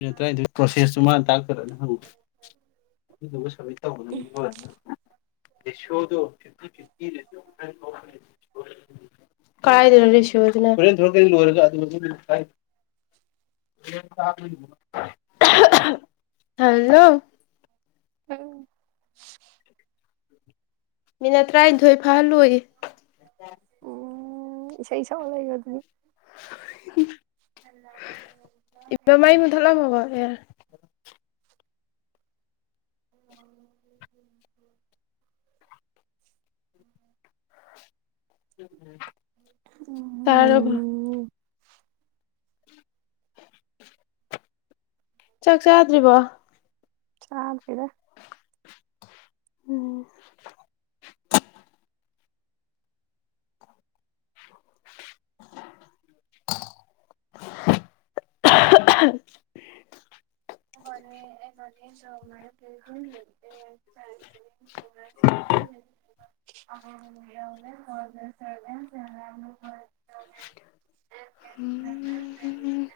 [unintelligible] ꯇꯔꯥꯅꯤꯊꯣꯏ ꯄ꯭ꯔꯣꯁꯦꯁꯇꯨ ꯃꯥꯅ ꯇꯥꯛꯀꯗꯕꯅꯤ ꯍꯉ ꯑꯗꯨꯗꯨꯒꯥ ꯁꯃꯤ ꯇꯧꯒꯗꯕꯅꯤ ꯀꯔꯥꯏꯗꯅꯤ ꯔꯦꯁꯤꯑꯣꯗꯨꯅ ꯍꯣꯔꯦꯜ ꯊꯣꯔꯛꯅꯤ ꯂꯣꯌꯔꯥꯒꯥ ꯑꯗꯨꯗ ꯑꯗꯨꯝ [unintelligible] ꯍꯂꯣ ꯎꯝ [unintelligible] ꯃꯤꯅꯠ ꯇꯔꯥꯅꯤꯊꯣꯏ ꯐꯥꯍꯜꯂꯨꯌꯦ ꯎꯝ ꯏꯁꯩ ꯁꯛ ꯑ ꯂꯩꯒ ꯑꯗꯨꯅꯤ [unintelligible] ꯏꯕꯃꯥꯏ ꯃꯩ ꯃꯨꯊꯂꯝꯃꯕ ꯑꯦꯔ ꯎ [unintelligible] [inaudible] ꯇꯥꯔꯕ ꯎꯝ ꯆꯥꯛ ꯆꯥꯗ꯭ꯔꯤꯕꯣ ꯆꯥꯗ꯭ꯔꯤꯗ ꯎꯝ [unintelligible] ꯄ [unintelligible] ꯎꯝ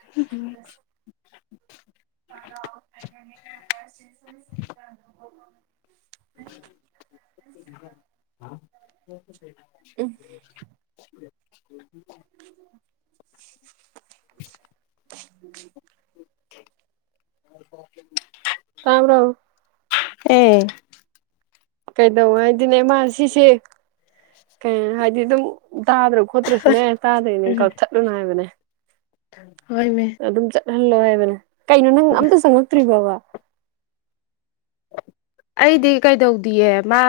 [inaudible] ꯑ [unintelligible] ꯎꯝ [inaudible] [unintelligible] [unintelligible] ꯇꯥꯕ꯭ꯔꯣ ꯑꯦ ꯀꯩꯗꯧ ꯍꯥꯏꯗꯤꯅꯦ ꯃꯥ ꯁꯤꯁꯦ ꯀꯩ ꯍꯥꯏꯗꯤ ꯗꯨꯝ ꯇꯥꯗ꯭ꯔ ꯈꯣꯠꯇ꯭ꯔꯁꯨꯅꯦ ꯇꯥꯗ꯭ꯔꯦꯅ ꯀꯛꯊꯠꯂꯨꯅ ꯍꯥꯏꯕꯅꯦ ꯍꯣꯏꯅꯦ ꯂꯜ ꯂꯣꯏ [unintelligible] ꯀꯩꯅꯣ ꯅꯪ ꯑꯝꯇ ꯆꯪꯉꯛꯇ꯭ꯔꯤꯕꯕ ꯑꯩꯗꯤ ꯀꯩꯗꯧꯗꯤꯌꯦ ꯃꯥ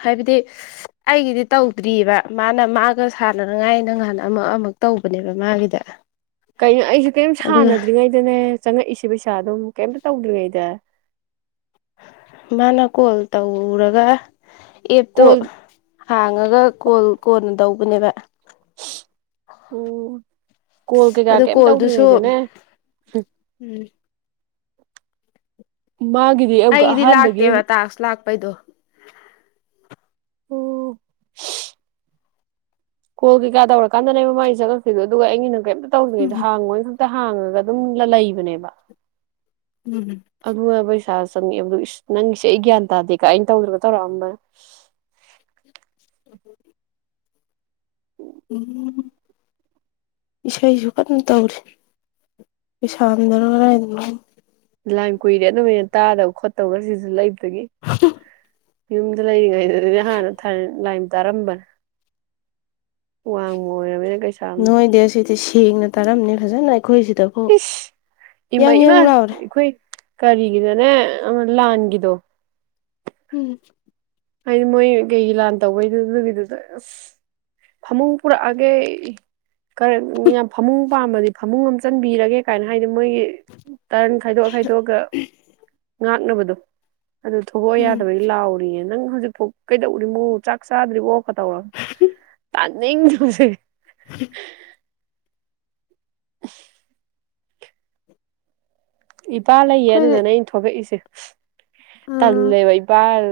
ꯍꯥꯏꯕꯗꯤ ꯑꯩꯒꯤꯗꯤ ꯇꯧꯗ꯭ꯔꯤꯑꯕ ꯃꯥꯅ ꯃꯥꯒ ꯁꯥꯟꯅꯅꯉꯥꯏ ꯅ ꯉꯍꯥꯟ ꯑꯃ ꯑꯃꯨꯛ ꯇꯧꯕꯅꯦꯕ ꯃꯥꯒꯤꯗ ꯀꯩꯅꯣ ꯑꯩꯁꯨ ꯀꯔꯤꯝ ꯑꯗꯨꯒ ꯁꯥꯟꯅꯗ꯭ꯔꯤꯉꯩꯗꯅꯦ ꯆꯪꯉꯛꯏꯁꯦ ꯁꯤ ꯄꯩꯁꯥ ꯗꯣꯃꯨꯛ ꯀꯩꯝꯇ ꯇꯧꯗ꯭ꯔꯤꯉꯩꯗ ꯃꯥꯅ ꯀꯣꯜ ꯇꯧ ꯔꯒ ꯑꯦꯞꯇꯣ ꯀꯣꯜ ꯍꯥꯡꯉꯒ ꯀꯣꯜ ꯀꯣꯟꯅ ꯇꯧꯕꯅꯦꯕ ꯑꯣ ꯀꯣꯜ ꯑꯗꯨ ꯀꯩꯀꯥ ꯀꯩꯝ ꯀꯣꯜꯗꯨꯁꯨ ꯇꯧꯗ꯭ꯔꯤꯉꯩꯗꯅꯦ ꯎꯝ ꯃꯥꯒꯤꯗꯤ ꯑꯃꯨꯛꯀ ꯑꯍꯥꯟꯕꯒꯤ ꯄꯩꯗꯣ ꯎ ꯀꯣꯜ ꯀꯩꯀꯥ ꯇꯧꯔꯀꯥꯟꯗꯅꯦꯕ ꯃꯃꯥꯏ ꯆꯪꯉꯛꯈꯤꯕꯗꯣ ꯑꯗꯨꯒ ꯑꯩꯒꯤꯅ ꯀꯩꯝꯇ ꯇꯧꯗ꯭ꯔꯤꯉꯩꯗ ꯍꯥꯡꯉꯣꯏꯅ ꯍꯥꯡꯉꯒ ꯑꯗꯨꯝꯒ ꯂꯩꯕꯅꯦꯕ ꯎꯝ ꯑꯗꯨꯕꯨꯕꯩ ꯁꯥ ꯆꯪꯉꯦꯕ ꯅꯪꯒꯤꯁꯦ ꯑꯩ ꯒ꯭ꯌꯥꯟ ꯇꯥꯗꯦꯀ ꯑꯩꯅ ꯇꯧꯗ꯭ꯔꯒ ꯇꯧꯔꯛꯑꯝꯕ ꯎꯝ ꯎꯝ ꯏꯁꯩꯁꯨ ꯀꯟꯅ ꯇꯧꯔꯤ ꯄꯩꯁꯥꯝꯗꯅꯣ ꯀꯥꯏꯗꯅꯣ ꯂꯥꯏ ꯀꯨꯏꯔꯦ ꯑꯗꯨꯃꯥꯏꯅ ꯇꯥꯗꯕ ꯈꯣꯠꯇꯕꯒ ꯁꯤꯁꯨ ꯂꯩꯕ ꯒꯤ ꯌꯨꯝꯗ ꯂꯩꯔꯤꯉꯩꯗ ꯑꯗꯨꯗꯤ ꯍꯥꯟꯅ ꯊ ꯂ ꯇꯔꯝꯕꯟ ꯋꯥꯡꯃ ꯑꯣꯏꯔꯕꯅꯤꯅ ꯀꯩꯁꯥꯅ ꯅꯣꯏꯗꯤ ꯑꯁꯤꯗꯤ ꯁꯦꯡꯅ ꯇꯥꯔꯝꯅꯤ ꯐꯖꯅꯥ ꯑꯩꯈꯣꯏꯁꯤꯗꯐꯥꯎ ꯏꯁ ꯌꯥꯪ ꯌꯥꯪ ꯂꯥꯎꯔꯦ ꯀꯔꯤꯒꯤꯗꯣꯅꯦ ꯂꯥꯟꯒꯤꯗꯣ ꯎꯝ ꯍꯥꯏꯗꯤ ꯃꯣꯏ ꯀꯩꯒꯤ ꯂꯥꯟ ꯇꯧꯕꯩꯗꯨꯗꯨꯒꯤꯗꯨꯗ ꯑꯁ ꯐꯃꯨꯡ ꯄꯨꯔꯛꯑꯒꯦ ꯈꯔ ꯌꯥꯝ ꯐꯃꯨꯡ ꯄꯥꯝꯕꯗꯤ ꯐꯃꯨꯡ ꯑꯃ ꯆꯟꯕꯤꯔꯒꯦ ꯀꯥꯏꯅ ꯍꯥꯏ ꯍꯥꯏꯗꯤ ꯃꯣꯏꯒꯤ ꯇꯔꯟ ꯈꯥꯏꯗꯣꯛꯑ ꯈꯥꯏꯗꯣꯛꯑꯒ ꯉ ꯅꯕꯗꯨ ꯑꯗꯨ ꯊꯣꯛꯂ ꯎꯝ ꯌꯥꯗꯕꯒꯤ ꯂꯥꯎꯎꯔꯤꯅ ꯅꯪ ꯍꯧꯖꯤꯛꯐꯥꯎ ꯀꯩꯗꯧ ꯎꯔꯤꯃꯣ ꯆꯥꯛ ꯆꯥꯗ꯭ꯔꯤꯕꯣ ꯀꯇꯧꯔ ꯇꯥꯅꯤꯡꯗꯁꯦ [inaudible] [inaudible] ꯏꯄꯥ ꯂꯩꯌꯦ ꯑꯩꯈꯣꯏꯗꯤ ꯑꯗꯨꯗꯅ ꯑꯩꯅ ꯊꯣꯛꯂꯛꯏꯁꯦ ꯎꯝ ꯇꯂꯦꯕꯩꯕꯜ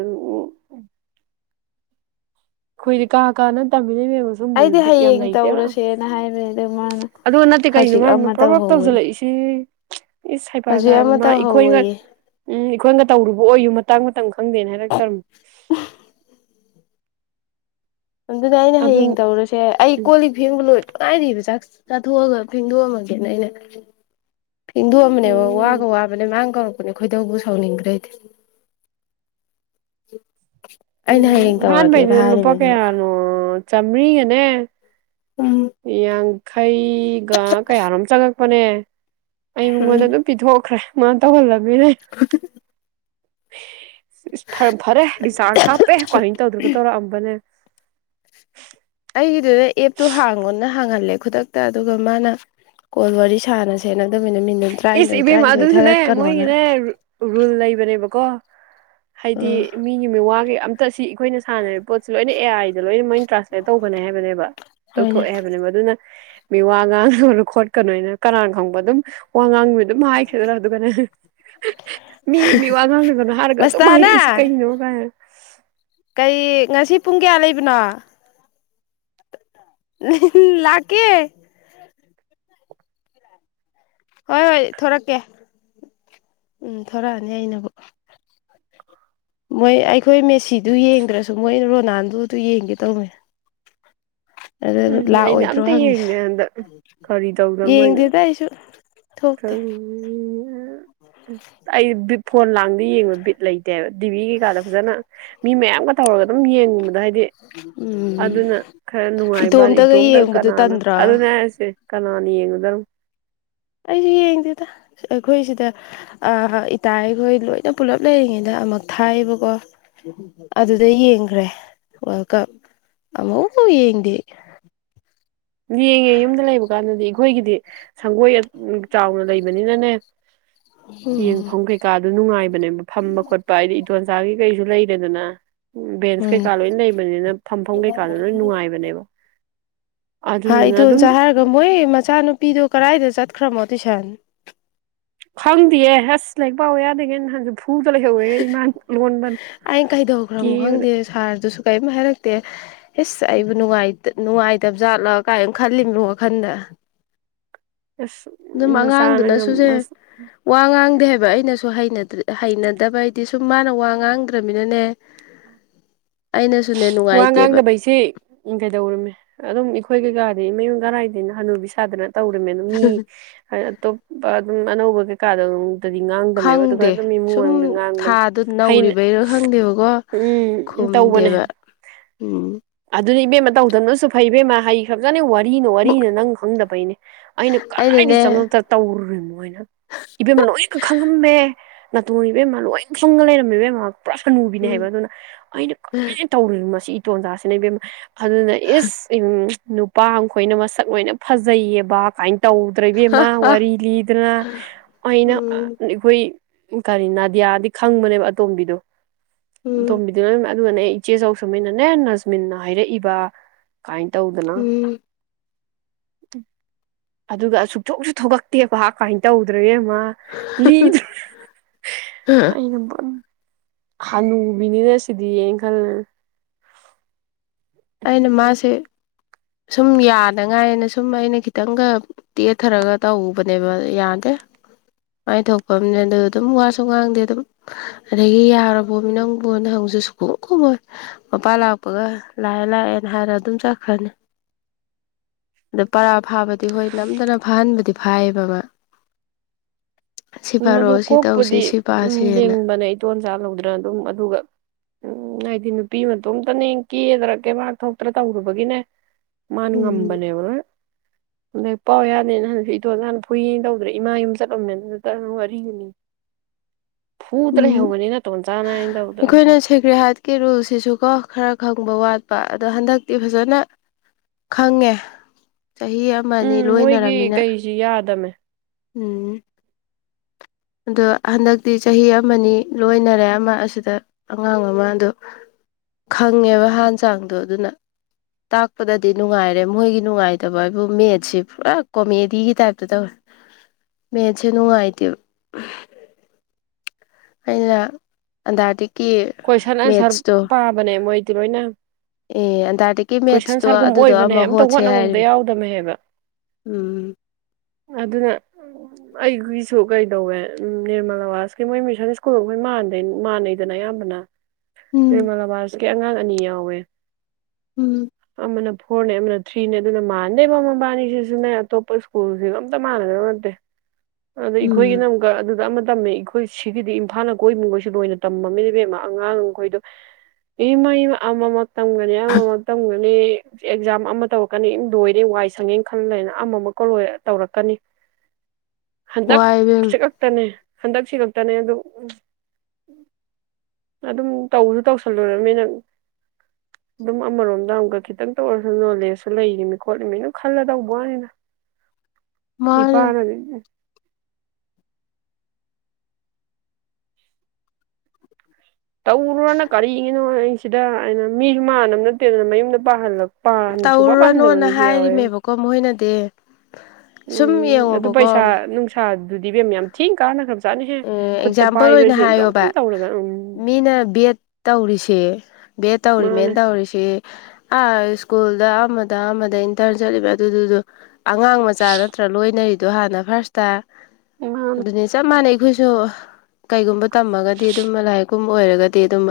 ꯈꯣꯏꯗꯤ ꯀꯥ ꯀꯥꯅ ꯁꯨꯝꯕ ꯑꯩꯗꯤ ꯕꯤꯠ ꯌꯥꯝ ꯍꯌꯦꯡ ꯂꯩꯇꯦꯕ ꯇꯧꯔꯁꯦꯅ ꯍꯥꯏꯕꯅꯦ ꯑꯗꯨ ꯃꯥꯅ ꯑꯗꯨꯒ ꯅꯠꯇꯦ ꯀꯅꯣ ꯍꯧꯖꯤꯛ ꯍꯥꯏ ꯑꯃ ꯄ꯭ꯔꯣꯚꯞ ꯇꯧꯍꯧꯋꯦ ꯇꯧꯁꯤꯜꯂꯛꯏꯁꯤ ꯏꯁ ꯁꯩꯐꯖ ꯍꯧꯖꯤꯛ ꯍꯥꯏꯕ ꯑꯃ ꯃꯥ ꯑꯩꯈꯣꯏ ꯎꯝ ꯇꯧꯍꯧꯋꯦꯌꯦ ꯑꯩꯈꯣꯏꯒ ꯇꯧꯔꯨꯕ ꯑꯣꯏꯌꯨ ꯃꯇꯥꯡ ꯃꯇꯝ ꯈꯪꯗꯦꯅ ꯍꯥꯏꯔꯛꯇꯧꯔ ꯑꯗꯨꯅ ꯑꯩꯅ ꯑꯗꯨ ꯍꯌꯦꯡ ꯇꯧꯔꯁꯦ ꯑꯩ ꯎꯝ ꯀꯣꯜ ꯂꯤꯛ ꯐꯦꯡꯕ ꯂꯣꯏ ꯉꯥꯏꯔꯤꯕ ꯆꯥꯛꯁꯦ ꯆꯥꯊꯣꯛꯑꯒ ꯐꯦꯡꯗꯣꯛꯑꯝꯃꯒꯦꯅ ꯑꯩꯅ ꯍꯗꯨ ꯑꯃꯅꯦ ꯎꯝ ꯋꯥꯒ ꯋꯥꯕꯅꯦ ꯃꯥꯡꯒꯣ ꯑꯩꯈꯣꯏꯗꯕꯨ ꯁꯥꯎꯅꯤꯡꯗ꯭ꯔꯦꯗꯤ ꯆꯠ ꯎꯝ ꯐꯥꯟꯩꯅꯦ ꯂꯨ ꯄ ꯀꯦ ꯌꯥꯅꯨ ꯆꯝꯔꯤꯒꯅꯦ ꯎꯝ ꯌꯥꯡ ꯈꯩ ꯀꯌꯥꯔꯣꯝ ꯆꯪꯉꯛ ꯐꯅꯦ ꯑꯩ ꯎꯝ ꯃꯤꯉꯣꯟꯗ ꯑꯗꯨꯝ ꯄꯤꯊꯣꯛꯈ꯭ꯔꯦ ꯃꯥ ꯇꯣꯜꯂ ꯃꯤꯅꯦ ꯐ ꯐꯔꯦ ꯔꯤꯆꯥꯔꯖ ꯍꯥꯞꯄꯦ ꯀꯃꯥꯏꯅ ꯇꯧꯗ꯭ꯔꯒ ꯇꯧꯔꯛꯑꯝꯕꯅꯦ ꯑꯩꯒꯤꯗꯨꯗ ꯑꯦꯞꯇꯣ ꯍꯥꯡꯉꯣꯅ ꯍꯥꯡꯍꯜꯂꯦ ꯈꯨꯗꯛꯇ ꯑꯗꯨꯒ ꯃꯥꯅ ꯀꯣꯜ ꯋꯥꯔꯤ ꯁꯥꯟꯅ ꯁꯦꯅꯕꯗ ꯏꯁ ꯏꯕꯦꯝꯃ ꯑꯗꯨꯁꯨꯅꯦ ꯃꯣꯏꯒꯤꯅꯦ ꯔꯨꯜ ꯂꯩꯕꯅꯦꯕꯀꯣ ꯍꯥꯏꯗꯤ ꯎꯝ ꯃꯤꯒꯤ ꯃꯤꯋꯥꯒꯩ ꯑꯝ ꯠꯇ ꯁꯤ ꯑꯩꯈꯣꯏꯅ ꯁꯥꯟꯅꯔꯤꯕ ꯄꯣꯠꯁꯤ ꯂꯣꯏꯅ ꯑꯦ ꯑꯥꯏꯗ ꯂꯣꯏꯅ ꯃꯣꯏ ꯇ꯭ꯔꯥꯟꯁꯂꯦꯠ ꯇꯧꯕꯅꯦ ꯍꯥꯏꯕꯅꯦꯕ ꯍꯣꯏꯅꯦ ꯂꯧꯊꯣꯛꯑꯦ ꯍꯥꯏꯕꯅꯦꯕ ꯑꯗꯨꯅ ꯃꯤꯋꯥ ꯉꯥ ꯡ ꯁꯨꯔꯨ ꯈꯣꯠꯀꯅꯣꯏꯅ ꯀꯅꯥꯅ ꯈꯪꯕ ꯑꯗꯨꯝ ꯋꯥ ꯉꯥꯡꯃꯤ ꯑꯗꯨꯝ ꯍꯥꯏꯈꯤꯗ꯭ꯔꯥ ꯑꯗꯨꯒꯅꯦ ꯃꯤ ꯃꯤ ꯋꯥ ꯉꯥꯡꯗꯒꯅ ꯍꯥꯏꯔꯒ ꯑꯗꯨꯝ ꯃꯁꯇꯥꯅ ꯍꯥꯏꯔꯛꯏꯁꯤ ꯀꯩꯅꯣ ꯀꯥꯏꯅ [unintelligible] ꯀꯩ ꯉꯁꯤ ꯄꯨꯡ ꯀꯌꯥ ꯂꯩꯕꯅꯣ ꯂꯒꯦ ꯍꯣꯏ ꯍꯣꯏ ꯊꯣꯔꯛꯀꯦ ꯎꯝ ꯊꯣꯔꯛꯑꯅꯤ ꯑꯩꯅꯕꯨ ꯃꯣꯏ ꯑꯩꯈꯣꯏ ꯃꯦꯁꯤꯗꯨ ꯌꯦꯡꯗ꯭ꯔꯁꯨ ꯃꯣꯏ ꯔꯣꯅꯥꯜꯗꯣꯗꯨ ꯌꯦꯡꯒꯦ ꯇꯧꯔꯦ ꯎꯝ ꯑꯩꯅ ꯑꯝꯇ ꯌꯦꯡꯗꯦ ꯍꯟꯗꯛ ꯀꯔꯤ ꯇꯧꯗꯣ ꯃꯣꯏꯅꯣ ꯌꯦꯡꯗꯦꯗ ꯑꯩꯁꯨ ꯊꯣꯛꯇꯦ ꯑꯩ ꯐꯣꯟ ꯂꯥꯡꯗ ꯌꯦꯡꯕ ꯕꯤꯠ ꯂꯩꯇꯦꯕ ꯇꯤꯚꯤ ꯀꯩꯀꯥꯗ ꯐꯖꯅ ꯃꯤ ꯃꯌꯥꯝꯒ ꯇꯧꯔꯒ ꯑꯗꯨꯝ ꯌꯦꯡꯨꯕ ꯎꯝ ꯏꯇ ꯏꯇꯣꯦꯀ ꯅꯅ ꯑꯗꯨ ꯅꯁꯦ ꯀꯅꯥꯅ ꯌꯦꯡꯉꯨꯗꯨ ꯑꯩꯁꯨ ꯌꯦꯡꯗꯦꯗ ꯑꯩꯈꯣꯏꯁꯤꯗ ꯏꯇꯥ ꯑꯩꯈꯣꯏ ꯂꯣꯏꯅ ꯄꯨꯂꯞ ꯂꯩꯔꯤꯉꯩꯗ ꯑꯃꯨꯛ ꯊꯥꯏꯌꯦꯕꯀꯣ ꯑꯗꯨꯗ ꯌꯦꯡꯈ꯭ꯔꯦ ꯋꯥꯔꯜ ꯀꯞ ꯑꯃꯨꯛꯐꯥꯎ ꯌꯦꯡꯗꯤ ꯌꯦꯡꯉꯦ ꯌꯨꯝꯗ ꯂꯩꯕ ꯀꯥꯟꯗꯗꯤ ꯑꯩꯈꯣꯏꯒꯤꯗꯤ ꯁꯪꯒꯣꯏ ꯆꯥꯎꯅ ꯂꯩꯕꯅꯤꯅꯅꯦ ꯌꯦꯡꯐꯝ ꯀꯩꯀꯥꯗꯨ ꯅꯨꯡꯉꯥꯏꯕꯅꯦꯕ ꯐꯝꯕ ꯈꯣꯠꯄ ꯍꯥꯏꯗꯤ ꯏꯇꯣꯟꯆꯥꯒꯤ ꯀꯩꯁꯨ ꯂꯩ ꯦꯗꯅ ꯎ ꯕꯦꯟꯁ ꯎꯝ ꯀꯩꯀꯥ ꯂꯣꯏ ꯂꯩꯕꯅꯤꯅ ꯐꯝꯐꯝ ꯀꯩꯀꯥꯗ ꯂꯣꯏ ꯅꯨꯡꯉꯥꯏꯕꯅꯦꯕ ꯍꯥꯏ ꯑꯗꯨꯗꯨꯅ ꯑꯗꯨꯝ ꯑꯩꯗꯣꯟꯁ ꯍꯥꯏꯔꯒ ꯃꯣꯏ ꯃꯆꯥꯅꯨꯄꯤꯗꯣ ꯀꯗꯥꯏꯗ ꯆꯠꯈ꯭ꯔꯃꯣ ꯇꯨꯏꯁꯟ ꯈꯪꯗꯌꯦ ꯑꯁ ꯂꯛ ꯄꯥꯎꯑꯣ ꯌꯥꯗꯒꯦ ꯍꯟ ꯑꯩꯅ ꯀꯩꯗꯧꯈ꯭ꯔꯃꯣ ꯀꯦꯕꯗ ꯈꯪꯗꯦ ꯁꯥꯔꯗꯨꯁꯨ ꯀꯔꯤꯝ ꯍꯥꯏꯔꯛꯇꯦ ꯏꯁꯁ ꯑꯩꯕꯨ ꯅꯨꯡ ꯅꯨꯡꯉꯥꯏꯇꯕꯖꯥꯠꯂ ꯀꯥꯏꯅ ꯈꯜꯂꯤꯕꯅꯣ ꯋꯥꯈꯟꯗ ꯑꯁ ꯑꯗꯨꯝ ꯑꯉꯥꯡꯗꯨꯅ ꯃꯆꯥꯅ ꯁꯨꯁꯦ ꯋꯥ ꯉꯥꯡꯗꯦ ꯑꯩꯅꯁꯨ ꯍꯩꯅꯗꯕ ꯍꯥꯏꯗꯤ ꯁꯨꯝ ꯃꯥꯅ ꯋꯥ ꯉꯥꯡꯗ꯭ꯔꯃꯤꯅꯅꯦ ꯑꯩꯅꯁꯨꯅꯦ ꯋꯥ ꯅꯨꯡꯉꯥꯏꯇꯦꯕ ꯉꯥꯡꯗꯕꯩꯁꯤꯦ ꯎ ꯀꯩꯗꯧꯔꯝꯃꯦ ꯑꯗꯨꯝ ꯑꯩꯈꯣꯏ ꯀꯩꯀꯥ ꯑꯗꯨ ꯃꯌꯨꯡꯒꯔꯥꯏꯗꯦꯅ ꯍꯅꯨꯕꯤ ꯁꯥꯗ꯭ꯔꯅ ꯇꯧꯔꯃꯦ ꯑꯗꯨ ꯃꯤ ꯍꯥꯏ ꯑꯇꯣꯞꯄ ꯑꯗꯨꯝ ꯃꯥꯅ ꯎꯧꯕ ꯀꯦ ꯀꯥꯗ ꯈꯪꯗꯦ ꯁꯨꯝ ꯉꯥꯡꯕꯅꯦ ꯊꯥꯗ ꯍꯩꯅ ꯅꯧꯔꯤꯕꯩꯔ ꯈꯪꯗꯦꯕꯀꯣ ꯈꯨꯝꯗꯦꯕ ꯑꯗꯨ ꯎꯝ ꯑꯗꯨꯗꯤ ꯏꯕꯦꯝꯃ ꯇꯧꯗꯕꯅꯁꯨ ꯐꯩ ꯕꯦꯝꯃ ꯍꯩ ꯈ꯭ꯔꯞ ꯆꯠꯅꯤ ꯋꯥ ꯋꯥꯔꯤꯅ ꯋꯥꯔꯤꯅ ꯅꯪ ꯈꯪꯗꯕꯩꯅꯦ ꯑꯩꯅ ꯀꯗꯥꯏꯗꯒꯤ ꯑꯩꯅꯅꯦ ꯆꯪꯉꯛꯇ ꯇꯧꯔꯨꯔꯤꯅꯣ ꯍꯥꯏꯅ ꯏꯕꯦꯝꯃ ꯂꯣꯏꯅꯒ ꯈꯪꯉꯝꯃꯦ ꯅꯥꯇꯣꯡ ꯏꯕ ꯏꯃ ꯂꯣꯏ ꯁꯨꯡꯒ ꯂꯩꯔꯝꯃꯤꯕꯦꯝꯃ ꯄꯨꯔꯥ ꯁꯅꯨꯕꯤꯅꯦ ꯎꯝ ꯍꯥꯏꯕ ꯑꯗꯨꯅ ꯑꯩꯅ ꯀ ꯃꯁꯤ ꯇꯣꯟꯖꯥꯁꯤꯅꯦ ꯏꯕꯦꯝ ꯑꯗꯨꯅ ꯌꯦꯁ ꯎꯝ ꯅꯨꯄꯥ ꯑꯃꯈꯣꯏꯅ ꯃꯁꯛ ꯂꯣꯏꯅ ꯐꯖꯩꯌꯦꯕ ꯀꯥꯏꯅ ꯇꯧꯗ꯭ꯔꯕꯃ ꯑ ꯋꯥꯔꯤ ꯂꯤꯗꯅ ꯑꯩꯅ ꯎꯝ ꯑꯩꯈꯣꯏ ꯎ ꯀꯔꯤ ꯅꯥꯗꯤꯌꯥꯗꯤ ꯈꯪꯕꯅꯦꯕ ꯑꯇꯣꯝꯕꯤꯗꯨꯣ ꯎꯝ ꯇꯣꯝꯕꯗꯅ ꯑꯗꯨ ꯃꯅꯦ ꯏꯆꯦꯖꯥꯎ ꯁꯃꯅꯅꯦ ꯅꯁꯃꯤꯟꯅ ꯍꯥꯏꯔꯛꯏꯕ ꯀꯥꯏ ꯇꯧꯗꯅ ꯎ ꯎꯝ ꯑꯗꯨꯒ ꯑꯁꯨꯛꯆꯣꯛꯁꯨ ꯊꯣꯛꯂꯛꯇꯦꯕꯍꯥꯛ ꯀꯃꯥꯏꯅ ꯇꯧꯗꯣ ꯃ ꯂꯤꯅ ꯑꯩꯅ ꯈꯥꯅꯨꯕꯤꯅꯤꯅ ꯁꯤꯗꯤ ꯌꯦꯅ ꯈꯜꯂ ꯑꯩꯅ ꯃꯥꯁꯦ ꯁꯨꯝ ꯌꯥꯗꯉꯥꯏꯅ ꯁꯨꯝ ꯑꯩꯅ ꯈꯤꯇꯪꯒ ꯇꯦꯊꯔꯒ ꯇꯧꯕꯅꯦꯕ ꯌꯥꯗꯦ ꯃꯥꯏ ꯊꯣꯛꯄ ꯑꯃꯅꯦ ꯑꯗꯨ ꯑꯗꯨꯝ ꯋꯥꯁꯨ ꯉꯥꯡꯗꯦ ꯑꯗꯨꯝ ꯑꯗꯒꯤ ꯌꯥꯔꯕꯣꯅꯤ ꯅꯪꯕꯨ ꯅ ꯍꯪꯁꯨ ꯁꯨꯈꯨꯝꯃ ꯈꯨꯝꯃꯣꯏ ꯃꯄꯥꯥꯟ ꯂꯥꯛꯄꯒ ꯂꯥꯛꯑꯦ ꯂꯥꯛꯑꯦꯅ ꯍꯥꯏꯔ ꯑꯗꯨꯝ ꯆꯠꯈ꯭ꯔꯅꯤ ꯑꯗ ꯄꯔꯥ ꯐꯥꯕꯗꯤ ꯍꯣꯏ ꯅꯝꯗꯅ ꯐꯥꯍꯟꯕꯗꯤ ꯐꯥꯏꯌꯦꯕ ꯑꯃ ꯎꯝ ꯑꯗꯨ ꯀꯣꯛꯄꯨꯗꯤ ꯎꯝ ꯄꯥꯁꯦꯅ ꯂꯤꯡꯕꯅꯦ ꯏꯇꯣꯟ ꯆꯆꯥ ꯂꯧꯗꯅ ꯑꯗꯨꯝ ꯑꯗꯨꯒ ꯎꯝ ꯍꯥꯏ ꯅꯨꯄꯤ ꯃꯇꯣꯝꯇꯅꯦ ꯀꯦꯗ꯭ꯔ ꯀꯩꯕꯥꯥꯛ ꯊꯣꯛꯇ꯭ꯔꯥ ꯇꯧꯔꯨꯕꯒꯤꯅꯦ ꯎꯝ ꯃꯥꯅꯒꯝꯕꯅꯦꯕꯔ ꯍꯗ ꯄꯥꯎ ꯌꯥꯅꯤꯅ ꯍꯟꯁꯨ ꯏꯇꯣꯜ ꯅ ꯍꯥꯟꯅ ꯐꯨꯏꯌꯦ ꯇꯧꯗ꯭ꯔ ꯏꯃꯥ ꯌꯨꯝ ꯆꯠꯂꯝꯃꯦꯅ ꯀꯔ ꯃꯔꯤꯒꯤꯅꯤ ꯎꯝ ꯇꯧꯗꯅ ꯑꯩꯈꯣꯏꯅ ꯁꯦꯒ꯭ꯔꯤꯍꯠꯀꯤ ꯔꯨꯜꯁꯤꯁꯨꯀꯣ ꯈꯔ ꯈꯪꯕ ꯋꯥꯠꯄ ꯑꯗꯣ ꯍꯟꯗꯛꯇꯤ ꯐꯖꯅ ꯈꯪꯉꯦ ꯆꯍꯤ ꯑꯃꯅꯤꯅꯤ ꯎꯝ ꯃꯣꯏꯒꯤ ꯂꯣꯏꯅꯔꯃꯤꯅ ꯀꯩꯁꯤ ꯌꯥꯗꯝꯃꯦ ꯎꯝ ꯑꯗꯣ ꯍꯟꯗꯛꯇꯤ ꯆꯍꯤ ꯑꯃꯅꯤ ꯂꯣꯏꯅꯔꯦ ꯑꯃ ꯑꯁꯤꯗ ꯑꯉꯥꯡ ꯑꯃꯗꯣ ꯈꯪꯉꯦꯕ ꯍꯥꯟ ꯆꯥꯡꯗꯣ ꯑꯗꯨꯅ ꯇꯥꯛꯄꯗꯗꯤ ꯅꯨꯡꯉꯥꯏꯔꯦ ꯃꯣꯏꯒꯤ ꯅꯨꯡꯉꯥꯏꯇꯕ ꯍꯥꯏꯕꯨ ꯃꯦꯠꯁꯤꯦ ꯄꯨꯔꯥ ꯀꯣꯃꯦꯗꯤꯒꯤ ꯇꯥꯏꯞꯇ ꯇꯧꯋꯦ ꯃꯦꯠꯁꯦ ꯅꯨꯡꯉꯥꯏꯇꯦꯕ ꯎ ꯑꯩꯅ ꯑꯟꯇꯔꯇꯤꯛ ꯀꯣꯏꯁꯟ ꯑꯟꯁꯔ ꯄꯥꯕꯅꯦ ꯃꯣꯏ ꯂꯣꯏꯅ ꯑꯦ ꯑꯟꯇꯥꯔꯇꯤꯛꯀꯤ ꯀꯣꯏꯁꯟ ꯃꯦꯠꯁꯇꯣ ꯑꯟꯁꯔꯒꯨꯝ ꯑꯗꯨꯗꯣ ꯑꯣꯏꯕꯅꯦ ꯑꯃ ꯑꯝꯇ ꯍꯣꯠꯁꯦ ꯍꯣꯠꯅꯕ ꯍꯥꯏꯔꯤ ꯑꯝꯇ ꯌꯥꯎꯗꯝꯃꯦ ꯍꯥꯏꯕ ꯎꯝ ꯑꯗꯨꯅ ꯑꯩꯒꯤꯁꯨ ꯀꯩꯗꯧꯋꯦ ꯎ ꯅꯤꯔꯃꯜ ꯑꯥꯋꯥꯁꯀꯤ ꯃꯣꯏ ꯃꯤꯁꯟ ꯁ꯭ꯀꯨꯜꯗ ꯃꯣꯏ ꯃ ꯃꯥꯟꯅꯩꯗꯅ ꯑꯌꯥꯝꯕ ꯅ ꯎꯝ ꯃꯂ ꯃꯥꯔꯁꯨ ꯀꯦ ꯑꯉꯥꯡ ꯑꯅꯤ ꯌꯥꯎꯋꯦ ꯎꯝ ꯑꯃꯅ ꯐꯣꯔꯅꯦ ꯑꯃꯅ ꯊ꯭ꯔꯤꯅꯦ ꯑꯗꯨꯅ ꯃꯥꯟꯅꯩ ꯃꯃꯥ ꯃꯕꯥꯅꯤꯁꯤꯁꯨꯅꯦ ꯑꯇꯣꯞꯄ ꯁ꯭ꯀꯨꯜꯁꯤꯒ ꯑꯝꯇ ꯃꯥꯟꯅꯗꯕ ꯅꯠꯇꯦ ꯑꯗ ꯎꯝ ꯑꯩꯈꯣꯏꯒꯤꯅ ꯑꯃꯨꯛꯀ ꯑꯗꯨꯗ ꯑꯃ ꯇꯝꯃꯦ ꯑꯩꯈꯣꯏ ꯁꯤꯒꯤꯗꯤ ꯏꯝꯐꯥꯜꯅ ꯀꯣꯏꯃꯤꯉꯣꯏꯁꯤ ꯂꯣꯏꯅ ꯇꯝꯃꯃꯤ ꯏꯕꯦꯝꯃꯥ ꯑꯉꯥꯡꯈꯣꯏꯗꯣ ꯏꯃ ꯑꯃ ꯇꯝꯒꯅꯤ ꯑꯃ ꯑꯃ ꯇꯝꯒꯅꯤ ꯑꯦꯛꯖꯥꯝ ꯑꯃ ꯇꯧꯔꯛꯀꯅꯤ ꯏ ꯂꯣꯏꯔꯦ ꯋꯥꯏ ꯁꯪꯉꯦꯅ ꯈꯜ ꯂꯩꯅ ꯑꯃꯨꯛꯀ ꯂꯣꯏ ꯇꯧꯔꯛꯀꯅꯤ ꯋꯥꯏ ꯍꯟꯗꯛꯁꯤ ꯏꯕꯦꯝꯃ ꯈꯛꯇꯅꯦ ꯍꯟꯗꯛꯁꯤ ꯈꯛꯇꯅꯦ ꯑꯗꯨ ꯎ ꯑꯗꯨꯝ ꯇꯧꯁꯨ ꯇꯧꯁꯜꯂꯨꯔꯅꯤ ꯅꯪ ꯑꯗꯨꯝ ꯑꯃꯔꯣꯝꯗ ꯑꯃꯨꯛꯀ ꯈꯤꯇꯪꯇ ꯑꯣꯏꯔꯁꯨ ꯅꯣꯂꯦꯖꯁꯨ ꯂꯩꯅꯤ ꯈꯣꯠꯂꯤꯃꯤ ꯅꯪ ꯈꯜꯂ ꯇꯧꯕ ꯋꯥꯅꯤꯅ ꯏꯄꯥ ꯃꯥꯅꯦ ꯍꯥꯏꯅꯗꯤꯦ ꯇꯧꯔꯨꯔꯅ ꯀꯔꯤꯉꯅꯣ ꯁꯤꯗ ꯑꯩꯅ ꯃꯤꯁꯨ ꯃꯥꯟꯅꯕ ꯅꯠꯇꯦꯗꯅ ꯃꯌꯨꯝꯗ ꯄꯥꯍꯜꯂꯄ ꯇꯧꯔꯨꯔꯅꯣꯅ ꯍꯥꯏꯔꯤꯃꯦꯕꯀꯣ ꯃꯈꯣꯏꯅꯗꯤ ꯁꯨꯝ ꯌꯦꯡꯉꯣꯕꯀꯣ ꯑꯗꯨꯗꯤꯕ ꯃꯌꯥꯝ ꯆ ꯀꯥꯟꯅ ꯑꯦꯛꯖꯥꯝꯄꯜ ꯑꯣꯏꯅ ꯍꯥꯏꯌꯣꯕ ꯇꯧꯔꯒ ꯎꯝ ꯃꯤꯅ ꯕꯤ ꯑꯦꯠ ꯇꯧꯔꯤꯁꯦ ꯕꯦ ꯇꯧꯔꯤ ꯃꯥꯅꯦ ꯃꯦꯟ ꯇꯧꯔꯤꯁꯤ ꯑꯥ ꯁ꯭ꯀꯨꯜꯗ ꯑꯃꯗ ꯑꯃꯗ ꯏꯟꯇꯔꯟ ꯆꯠꯂꯤꯕ ꯑꯗꯨꯗꯨꯗꯣ ꯑꯉꯥꯡ ꯃꯆꯥ ꯅꯠꯇ꯭ꯔ ꯂꯣꯏꯅꯔꯤ ꯑꯗꯣ ꯍꯥꯟꯅ ꯐꯥꯔꯁꯇ ꯑꯗꯨ ꯃꯥꯅꯦ ꯑꯗꯨꯅꯦ ꯆ ꯃꯥꯅꯦ ꯀꯩꯒꯨꯝꯕ ꯇꯝꯃꯒꯗꯤ ꯑꯗꯨꯝ ꯂꯥꯏꯔꯤꯛꯀꯨꯝꯕ ꯑꯣꯏꯔꯒꯗꯤ ꯑꯗꯨꯝ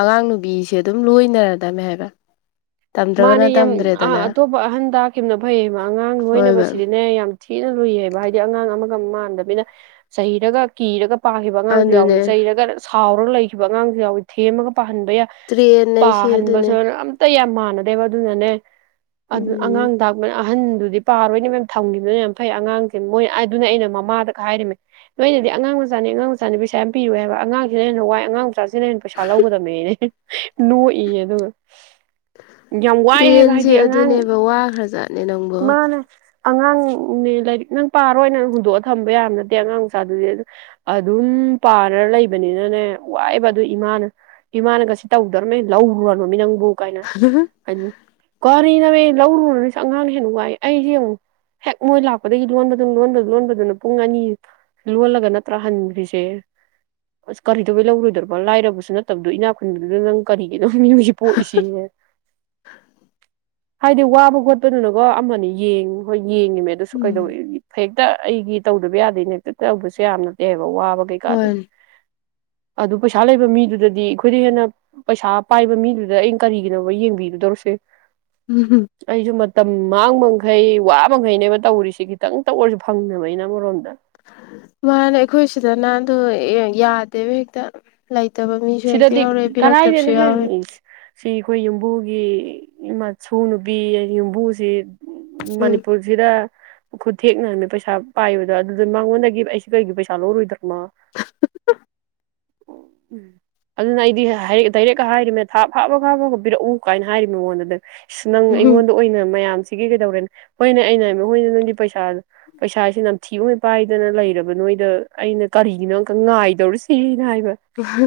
ꯑꯉꯥꯡ ꯅꯨꯕꯤꯁꯦ ꯑꯗꯨꯝ ꯂꯣꯏꯅꯔꯗꯝꯃꯦ ꯍꯥꯏꯕ ꯇꯝꯗ꯭ꯔꯒꯅ ꯃꯥꯅꯦ ꯌꯥꯝ ꯇꯝꯗ꯭ꯔꯦꯗꯅ ꯑꯇꯣꯞꯄ ꯑꯍꯟ ꯇꯥꯈꯤꯕꯅ ꯐꯩꯌꯦꯕ ꯑꯉꯥꯡ ꯍꯣꯏꯕ ꯂꯣꯏꯅꯕꯁꯤꯗꯤꯅꯦ ꯌꯥꯝ ꯊꯤꯅ ꯂꯨꯏꯌꯦꯕ ꯍꯥꯏꯗꯤ ꯑꯉꯥꯡ ꯑꯃ ꯃꯥꯟꯗꯕꯤꯅ ꯆꯩꯔꯒ ꯀꯤꯔꯒ ꯄꯥꯈꯤꯕ ꯑꯉꯥꯡꯁꯨ ꯌꯥꯎꯏ ꯑꯗꯨꯅꯦ ꯆꯩꯔꯒ ꯁꯥꯎꯔꯒ ꯂꯩ ꯂꯩꯈꯤꯕ ꯑꯉꯥꯡꯁꯨ ꯌꯥꯎꯋꯏ ꯊꯦꯝꯃꯒ ꯄꯥꯍꯟꯕ ꯌꯥꯏ ꯇ꯭ꯔꯦꯟ ꯍꯥꯏꯁꯦ ꯄꯥꯍꯟꯕꯁꯨ ꯑꯗꯨꯅꯦ ꯌꯥꯝ ꯃꯥꯅꯗ ꯕꯑꯗꯨ ꯅꯅꯦ ꯑꯗꯨ ꯎꯝ ꯑꯉꯥꯡ ꯇꯥꯛꯄꯅ ꯑꯍꯟ ꯑꯗꯨꯗꯤ ꯄꯥꯔꯣꯏꯅꯦ ꯃꯌꯥꯝ ꯊꯝꯈꯤꯕꯅꯤꯅ ꯌꯥꯝ ꯐꯩ ꯑꯉꯥꯡꯁꯦ ꯃꯣꯏ ꯑꯗꯨꯅ ꯑꯩꯅ ꯃꯃꯥꯗ ꯍꯥꯏꯔꯤꯝꯃꯦ ꯅꯣꯏꯅꯗꯤ ꯑꯉꯥꯡ ꯃꯆꯥꯅꯤ ꯑꯉꯥꯡ ꯃꯆꯥꯅꯤ ꯄꯩꯁꯥ ꯌꯥꯝ ꯄꯤꯔꯨ ꯍꯥꯏꯕ ꯑꯉꯥꯡꯁꯤꯅ ꯍꯦꯟꯅ ꯋꯥꯏ ꯑꯉꯥꯡ ꯃꯆꯥꯁꯤꯅ ꯍꯦꯟꯅ ꯄꯩꯁꯥ ꯂꯧꯒꯗꯕꯅꯤꯅꯦ ꯅꯣꯛꯏ ꯑꯗꯨꯒ ꯌꯥꯝ ꯋꯥꯏ ꯍꯥꯏꯕ ꯇ꯭ꯔꯦꯟꯁꯦ ꯑꯗꯨꯅꯦꯕ ꯋꯥ ꯈ꯭ꯔꯖꯥꯠꯅꯦ ꯅꯪ ꯃꯥꯅꯦ ꯑꯉꯥꯡꯅꯦ ꯂꯥꯏꯔꯤꯛ ꯅꯪ ꯄꯥꯔꯣ ꯅꯪ ꯍꯨꯟꯗꯣꯛꯑꯒ ꯊꯝꯕ ꯌꯥꯕ ꯅꯠꯇꯦ ꯑꯉꯥꯡ ꯃꯆꯥꯗꯨꯗꯤ ꯑꯗꯨꯝ ꯄꯥꯔ ꯂꯩꯕꯅꯤꯅꯅꯦ ꯋꯥꯏꯕ ꯑꯗꯨ ꯏꯃꯥꯅ ꯏꯃꯥꯅꯒꯁꯤ ꯇꯧꯗ꯭ꯣꯔꯤꯕꯅꯦ ꯂꯧꯔꯨꯔꯅꯣꯃꯤ ꯅꯪ ꯕꯨ ꯀꯥꯏꯅ ꯀꯔꯤꯅꯣꯃꯤ ꯂꯧꯔꯨꯅꯤ ꯑꯉꯥꯡ ꯍꯦꯟꯅ ꯋꯥꯏ ꯑꯩꯁꯦ ꯑꯃꯨꯛ ꯍꯦꯛ ꯃꯣꯏ ꯂꯥꯛꯄꯗꯒꯤ ꯂꯣꯟꯕꯗꯨ ꯂꯣꯟꯕ ꯂꯣꯟꯕꯗꯨꯅ ꯄꯨꯡ ꯑꯅꯤ ꯂꯣꯜꯂꯒ ꯅꯠꯇ꯭ꯔꯥ ꯍꯟꯈ꯭ꯔꯤꯁꯦ ꯑꯁ ꯀꯔꯤꯗꯧꯕꯩ ꯂꯧꯔꯣꯏꯗꯣꯏꯕ ꯂꯥꯏꯔꯕꯁꯨ ꯅꯠꯇꯕꯗꯣ ꯏꯅꯥꯛ ꯈꯨꯟꯕꯗꯨꯗ ꯅꯪ ꯀꯔꯤ ꯃꯤ ꯍꯧ ꯄꯣꯏꯁꯤ ꯍꯥꯏꯗꯤ ꯋꯥꯕ ꯈꯣꯠꯄꯗꯨꯅ ꯀꯣ ꯑꯃꯅꯦ ꯌꯦꯡꯉ ꯍꯣꯏ ꯌꯦꯡꯉꯤꯃꯦ ꯑꯗꯨꯁꯨ ꯎꯝ ꯀꯩꯗꯧꯋ ꯍꯦꯛ ꯍꯦꯛꯇ ꯑꯩꯒꯤ ꯇꯧꯗꯕ ꯌꯥꯗꯦꯅꯦ ꯍꯦꯛꯇ ꯇꯧꯕꯁꯨ ꯌꯥꯝꯅꯇꯦꯕ ꯋꯥꯕ ꯀꯩ ꯍꯣꯏ ꯀꯥꯗꯗꯤ ꯑꯗꯨ ꯄꯩꯁꯥ ꯂꯩꯕ ꯃꯤꯗꯨꯗꯗꯤ ꯑꯩꯈꯣꯏꯗ ꯍꯦꯟꯅ ꯄꯩꯁꯥ ꯄꯥꯏꯕ ꯃꯤꯗꯨꯗ ꯑꯩꯅ ꯀꯔꯤꯒꯤꯅꯣꯕ ꯌꯦꯡꯕꯤꯒꯗꯧꯔꯤꯁꯦ ꯎꯝ ꯑꯩꯁꯨ ꯃ ꯃꯇꯝ ꯃꯥꯡꯕ ꯃꯈꯩ ꯋꯥꯕ ꯃꯈꯩꯅꯦꯕ ꯇꯧꯔꯤꯁꯤ ꯈꯤꯇꯪꯇ ꯑꯣꯏꯔꯁꯨ ꯐꯪꯅꯕ ꯑꯩꯅ ꯑꯃꯔꯣꯝꯗ ꯃꯥꯅꯦ ꯑꯩꯈꯣꯏ ꯁꯤꯗꯅ ꯑꯗꯨ ꯌꯥꯗꯦꯕ ꯍꯦꯛꯇ ꯂꯩ ꯂꯩꯇꯕ ꯃꯤꯁꯨ ꯍꯦꯛꯇ ꯁꯤꯗꯗꯤ ꯌꯥꯎꯔꯛꯏ ꯄꯤꯔꯛꯇꯕꯁꯨ ꯀꯔꯥꯏꯗꯅꯍꯦ ꯌꯥꯎꯋꯦ ꯁꯤ ꯑꯩꯈꯣꯏ ꯌꯨꯝꯕꯨꯒꯤ ꯏ ꯃꯁꯨ ꯅꯨꯄꯤ ꯌꯨꯝꯕꯨꯁꯤ ꯎꯝ ꯃꯅꯤꯄꯨꯔꯁꯤꯗ ꯈꯨꯠ ꯊꯦꯛꯅꯅꯦ ꯄꯩꯁꯥ ꯄꯥꯏꯕꯗꯣ ꯑꯗꯨꯗ ꯃꯉꯣꯟꯗꯒꯤ ꯑꯩꯁ ꯀꯩꯒꯤ ꯄꯩꯁꯥ ꯂꯧꯔꯣꯏꯗ꯭ꯔꯃꯣ ꯎꯝ ꯑꯗꯨꯅ ꯑꯩꯗꯤ ꯗꯥꯏꯔꯦꯛ ꯍꯥꯏꯔꯤꯃꯦ ꯊꯥ ꯐꯥꯕ ꯐꯥꯕꯒ ꯄꯤꯔꯛꯎ ꯀꯥꯏꯅ ꯍꯥꯏꯔꯤ ꯃꯉꯣꯟꯗꯗꯤ ꯅꯪ ꯎꯝ ꯑꯩꯉꯣꯟꯗ ꯑꯣꯏꯅ ꯃꯌꯥꯝꯁꯦ ꯁꯤꯒꯤ ꯀꯩꯗꯧꯔꯦꯅꯦ ꯃꯣꯏꯅ ꯑꯩꯅ ꯃꯣꯏꯅ ꯅꯣꯏꯗꯤ ꯄꯩꯁꯥ ꯄꯩꯁꯥꯥꯁꯦ ꯅꯝꯊꯤ ꯄꯥꯏꯗꯅ ꯂꯩꯔꯕ ꯅꯣꯏꯗ ꯑꯩꯅ ꯀꯔꯤꯒꯤꯅꯣ ꯑꯃꯨꯛ ꯉꯥꯏꯗꯧꯔꯤꯁꯤ ꯍꯥꯏꯕ